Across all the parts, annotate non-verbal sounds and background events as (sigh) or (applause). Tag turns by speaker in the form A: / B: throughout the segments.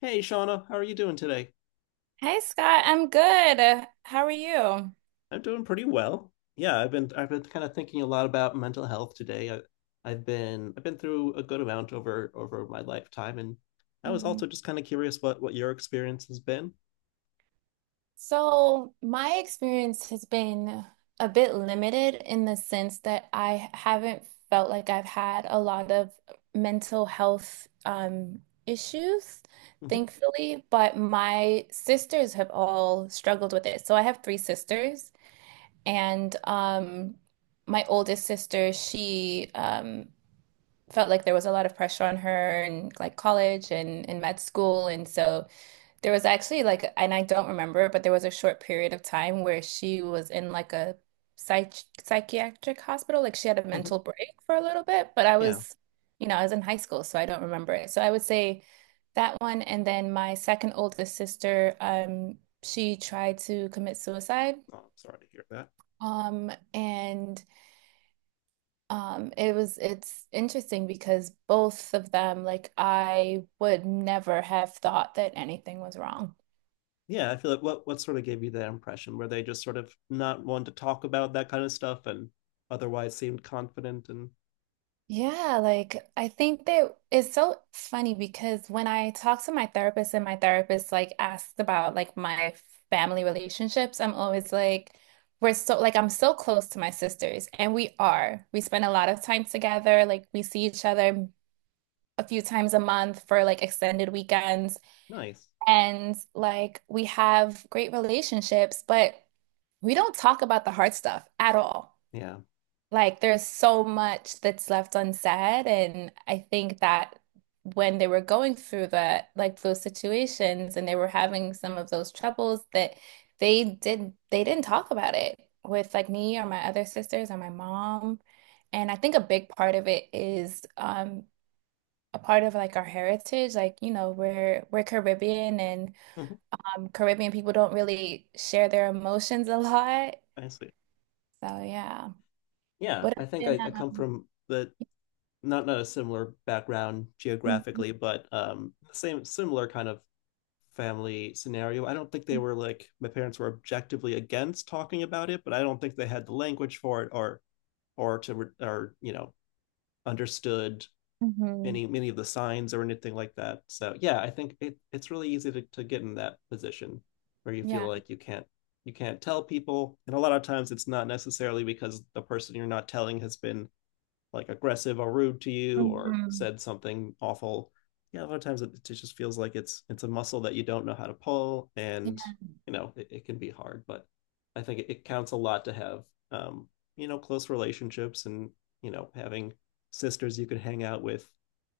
A: Hey, Shauna, how are you doing today?
B: Hey Scott, I'm good. How are you?
A: I'm doing pretty well. Yeah, I've been kind of thinking a lot about mental health today. I've been through a good amount over my lifetime, and I was
B: Hmm.
A: also just kind of curious what your experience has been.
B: So, my experience has been a bit limited in the sense that I haven't felt like I've had a lot of mental health issues,
A: Hmm.
B: thankfully, but my sisters have all struggled with it. So, I have three sisters, and my oldest sister, she felt like there was a lot of pressure on her in like college and in med school. And so there was actually like, and I don't remember, but there was a short period of time where she was in like a psych psychiatric hospital. Like she had a
A: Hmm.
B: mental break for a little bit, but I
A: Yeah.
B: was, you know, I was in high school, so I don't remember it. So I would say that one. And then my second oldest sister, she tried to commit suicide.
A: Oh, I'm sorry to hear that.
B: And it was it's interesting because both of them, like I would never have thought that anything was wrong.
A: Yeah, I feel like what sort of gave you that impression? Were they just sort of not one to talk about that kind of stuff, and otherwise seemed confident and
B: Yeah, like I think that it's so funny because when I talk to my therapist and my therapist like asks about like my family relationships, I'm always like, we're so like I'm so close to my sisters and we are. We spend a lot of time together, like we see each other a few times a month for like extended weekends.
A: nice?
B: And like we have great relationships, but we don't talk about the hard stuff at all.
A: Yeah.
B: Like there's so much that's left unsaid, and I think that when they were going through that, like those situations, and they were having some of those troubles that they didn't talk about it with like me or my other sisters or my mom. And I think a big part of it is a part of like our heritage, like you know, we're Caribbean and
A: Hmm.
B: Caribbean people don't really share their emotions a lot.
A: I see.
B: So yeah.
A: Yeah,
B: What
A: I
B: has
A: think I,
B: been
A: I come from the not a similar background geographically, but same similar kind of family scenario. I don't think they were like my parents were objectively against talking about it, but I don't think they had the language for it or to or you know understood
B: mhm,
A: any many of the signs or anything like that. So yeah, I think it's really easy to get in that position where you feel
B: yeah.
A: like you can't tell people, and a lot of times it's not necessarily because the person you're not telling has been like aggressive or rude to you or
B: Mhm.
A: said something awful. Yeah, a lot of times it just feels like it's a muscle that you don't know how to pull, and
B: Yeah.
A: you know it can be hard. But I think it counts a lot to have um you know close relationships, and you know having sisters you could hang out with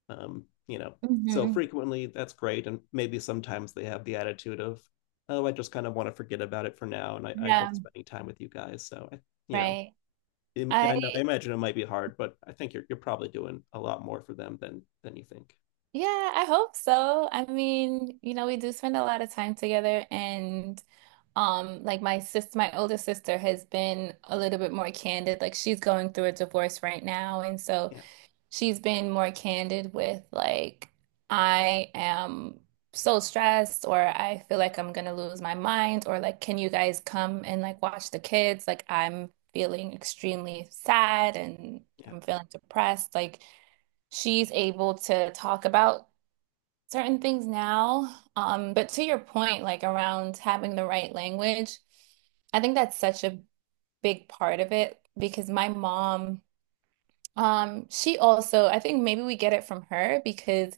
A: you know so
B: Hmm.
A: frequently, that's great. And maybe sometimes they have the attitude of, oh, I just kind of want to forget about it for now, and I love
B: Yeah,
A: spending time with you guys. So I you know
B: right. I
A: I know, I imagine it might be hard, but I think you're probably doing a lot more for them than you think.
B: yeah, I hope so. I mean, you know, we do spend a lot of time together and like my older sister has been a little bit more candid. Like she's going through a divorce right now and so
A: Yeah,
B: she's been more candid with like I am so stressed or I feel like I'm gonna lose my mind or like can you guys come and like watch the kids? Like I'm feeling extremely sad and
A: yeah,
B: I'm feeling depressed. Like she's able to talk about certain things now. But to your point, like around having the right language, I think that's such a big part of it because my mom she also, I think maybe we get it from her because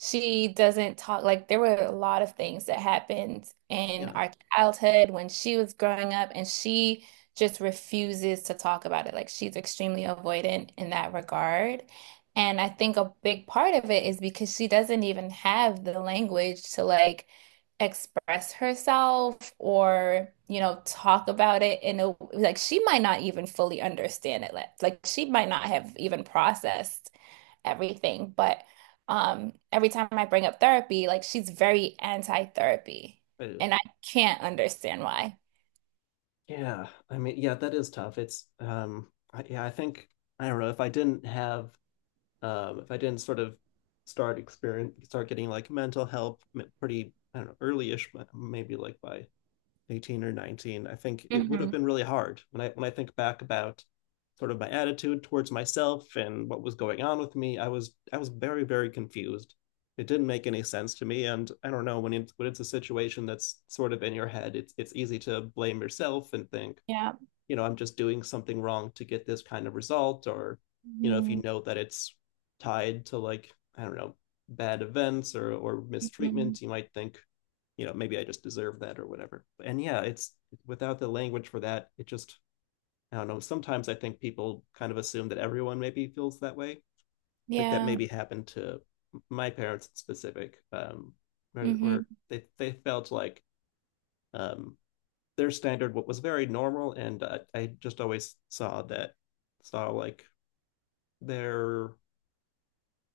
B: she doesn't talk like there were a lot of things that happened in
A: yeah.
B: our childhood when she was growing up, and she just refuses to talk about it. Like she's extremely avoidant in that regard. And I think a big part of it is because she doesn't even have the language to like express herself or, you know, talk about it in a like she might not even fully understand it. She might not have even processed everything. But every time I bring up therapy, like she's very anti-therapy,
A: I do.
B: and I can't understand why.
A: Yeah, I mean, yeah, that is tough. It's yeah, I think I don't know if I didn't have, if I didn't sort of start getting like mental help pretty, I don't know, early-ish, maybe like by 18 or 19. I think it would have
B: Hmm.
A: been really hard when I think back about sort of my attitude towards myself and what was going on with me. I was very very confused. It didn't make any sense to me, and I don't know, when it's a situation that's sort of in your head, it's easy to blame yourself and think,
B: Yeah.
A: you know, I'm just doing something wrong to get this kind of result. Or, you know, if you
B: Hmm.
A: know that it's tied to, like, I don't know, bad events or
B: Hmm.
A: mistreatment, you might think, you know, maybe I just deserve that or whatever. And yeah, it's, without the language for that, it just, I don't know. Sometimes I think people kind of assume that everyone maybe feels that way. I think that
B: Yeah.
A: maybe happened to my parents in specific, or,
B: Hmm.
A: or they felt like um, their standard what was very normal. And I just always saw that, saw like their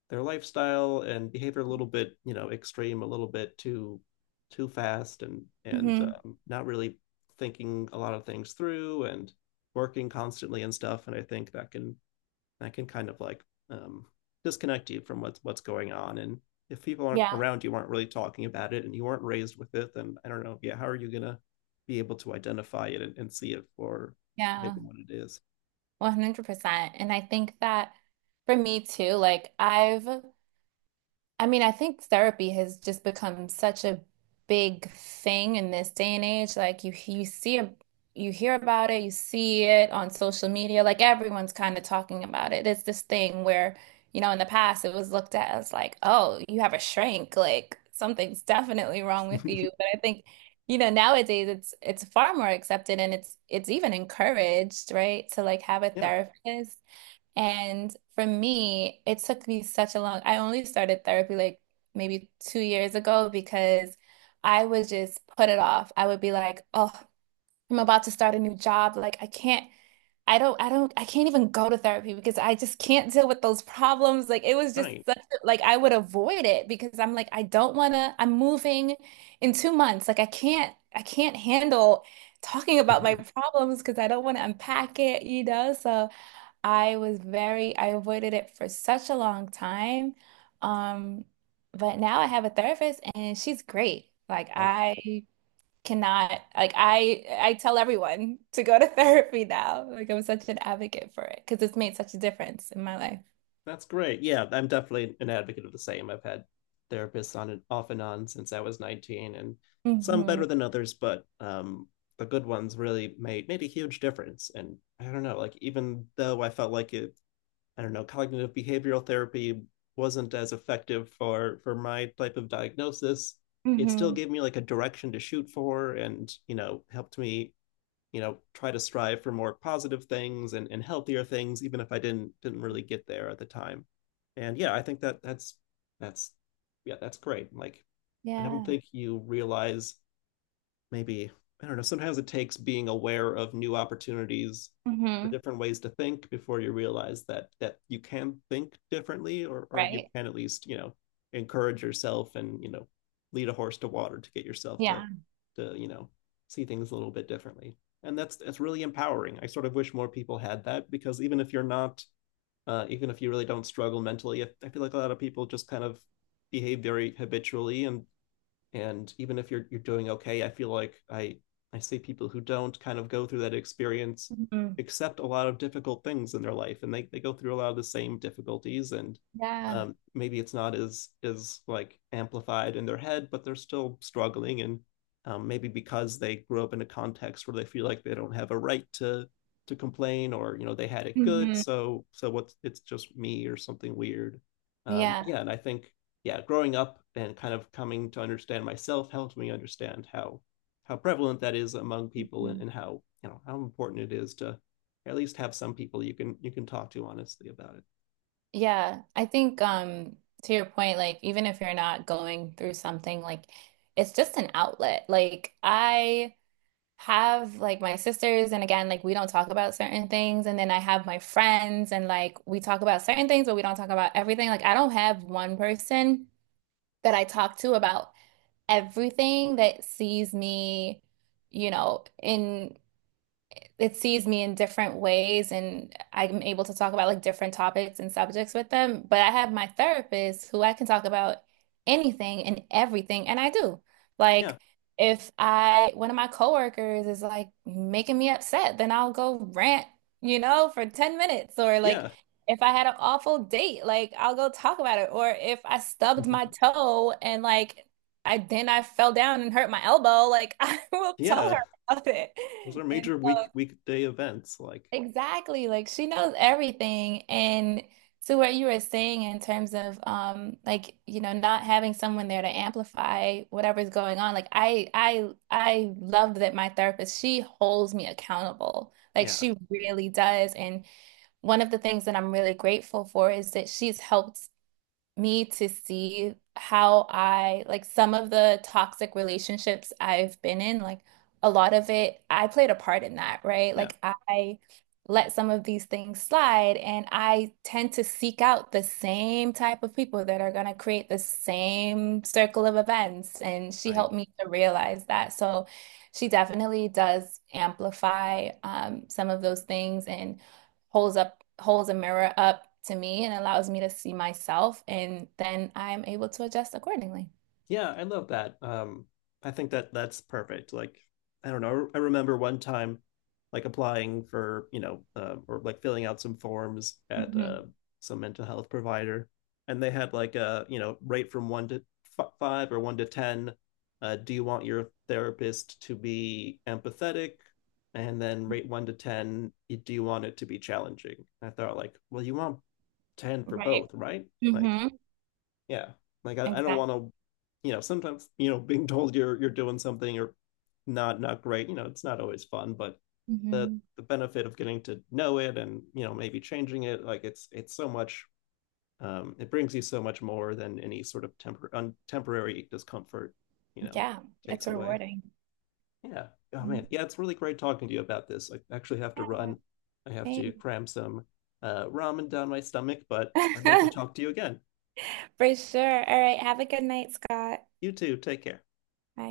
A: lifestyle and behavior a little bit, you know, extreme, a little bit too fast and
B: Hmm.
A: not really thinking a lot of things through, and working constantly and stuff. And I think that can, kind of like, um, disconnect you from what's going on. And if people aren't
B: Yeah.
A: around you aren't really talking about it, and you weren't raised with it, then I don't know, yeah, how are you gonna be able to identify it, and see it for maybe
B: Yeah.
A: what it is.
B: 100%. And I think that for me too, I mean, I think therapy has just become such a big thing in this day and age. Like you see a, you hear about it, you see it on social media, like everyone's kind of talking about it. It's this thing where, you know, in the past it was looked at as like, oh, you have a shrink, like something's definitely wrong with you.
A: (laughs)
B: But I think, you know, nowadays it's far more accepted and it's even encouraged, right? To like have a
A: Yeah.
B: therapist. And for me, it took me such a long, I only started therapy like maybe 2 years ago because I would just put it off. I would be like, oh, I'm about to start a new job. Like, I can't even go to therapy because I just can't deal with those problems. Like, it was just
A: Right.
B: such, a- like, I would avoid it because I'm like, I don't wanna, I'm moving in 2 months. Like, I can't handle talking about my problems because I don't want to unpack it, you know? So, I avoided it for such a long time. Um, but now I have a therapist and she's great. Like I cannot, like I tell everyone to go to (laughs) therapy now. Like I'm such an advocate for it because it's made such a difference in my life.
A: (laughs) That's great. Yeah, I'm definitely an advocate of the same. I've had therapists on and off and on since I was 19, and some
B: Mm-hmm.
A: better than others. But the good ones really made a huge difference. And I don't know, like even though I felt like it, I don't know, cognitive behavioral therapy wasn't as effective for my type of diagnosis. It still
B: Mm-hmm.
A: gave me like a direction to shoot for and, you know, helped me, you know, try to strive for more positive things and healthier things, even if I didn't really get there at the time. And yeah, I think that, that's yeah, that's great. Like, I don't
B: Yeah.
A: think you realize, maybe, I don't know. Sometimes it takes being aware of new opportunities for
B: Mm-hmm.
A: different ways to think before you realize that you can think differently, or you
B: Right?
A: can at least, you know, encourage yourself and, you know, lead a horse to water to get yourself to
B: Yeah.
A: you know see things a little bit differently. And that's, really empowering. I sort of wish more people had that, because even if you're not, even if you really don't struggle mentally, I feel like a lot of people just kind of behave very habitually, and even if you're doing okay, I feel like I see people who don't kind of go through that experience
B: Mm-hmm.
A: accept a lot of difficult things in their life, and they go through a lot of the same difficulties. And
B: Yeah.
A: maybe it's not as like amplified in their head, but they're still struggling. And maybe because they grew up in a context where they feel like they don't have a right to complain, or, you know, they had it good,
B: Mm-hmm.
A: so what's, it's just me or something weird.
B: Yeah.
A: Yeah. And I think, yeah, growing up and kind of coming to understand myself helped me understand how prevalent that is among people, and how, you know, how important it is to at least have some people you can talk to honestly about it.
B: Yeah, I think to your point, like even if you're not going through something, like it's just an outlet. Like I have like my sisters and again, like we don't talk about certain things and then I have my friends and like we talk about certain things but we don't talk about everything. Like I don't have one person that I talk to about everything that sees me, you know, in it sees me in different ways and I'm able to talk about like different topics and subjects with them. But I have my therapist who I can talk about anything and everything, and I do.
A: Yeah,
B: Like if I one of my coworkers is like making me upset, then I'll go rant, you know, for 10 minutes or like
A: yeah,
B: if I had an awful date, like I'll go talk about it. Or if I stubbed my
A: (laughs)
B: toe and like I fell down and hurt my elbow, like (laughs) I will tell her
A: yeah.
B: about it.
A: Those are
B: And
A: major
B: so
A: weekday events. Like,
B: exactly. Like she knows everything. And to what you were saying in terms of like, you know, not having someone there to amplify whatever's going on. Like I love that my therapist, she holds me accountable. Like
A: yeah,
B: she really does. And one of the things that I'm really grateful for is that she's helped me to see how I like some of the toxic relationships I've been in, like a lot of it, I played a part in that, right?
A: yeah,
B: Like I let some of these things slide and I tend to seek out the same type of people that are going to create the same circle of events. And she
A: right.
B: helped me to realize that. So she definitely does amplify some of those things and holds a mirror up to me and allows me to see myself, and then I'm able to adjust accordingly.
A: Yeah, I love that. I think that that's perfect. Like, I don't know. I remember one time, like applying for, you know, or like filling out some forms at
B: Hmm.
A: some mental health provider, and they had like a, you know, rate from one to f five, or 1 to 10. Do you want your therapist to be empathetic? And then rate 1 to 10. Do you want it to be challenging? I thought like, well, you want 10 for
B: Right.
A: both, right? Like,
B: Hmm.
A: yeah, like I don't
B: Exactly.
A: want to, you know, sometimes, you know, being told you're doing something, or not great, you know, it's not always fun. But the,
B: Hmm.
A: benefit of getting to know it and, you know, maybe changing it, like it's so much, it brings you so much more than any sort of temporary discomfort, you know,
B: Yeah, it's
A: takes away.
B: rewarding.
A: Yeah. Oh
B: Mhm.
A: man, yeah, it's really great talking to you about this. I actually have to
B: Yeah,
A: run. I have to
B: same.
A: cram some ramen down my stomach, but I'd love to
B: (laughs)
A: talk to you again.
B: For sure. All right. Have a good night, Scott.
A: You too, take care.
B: Bye.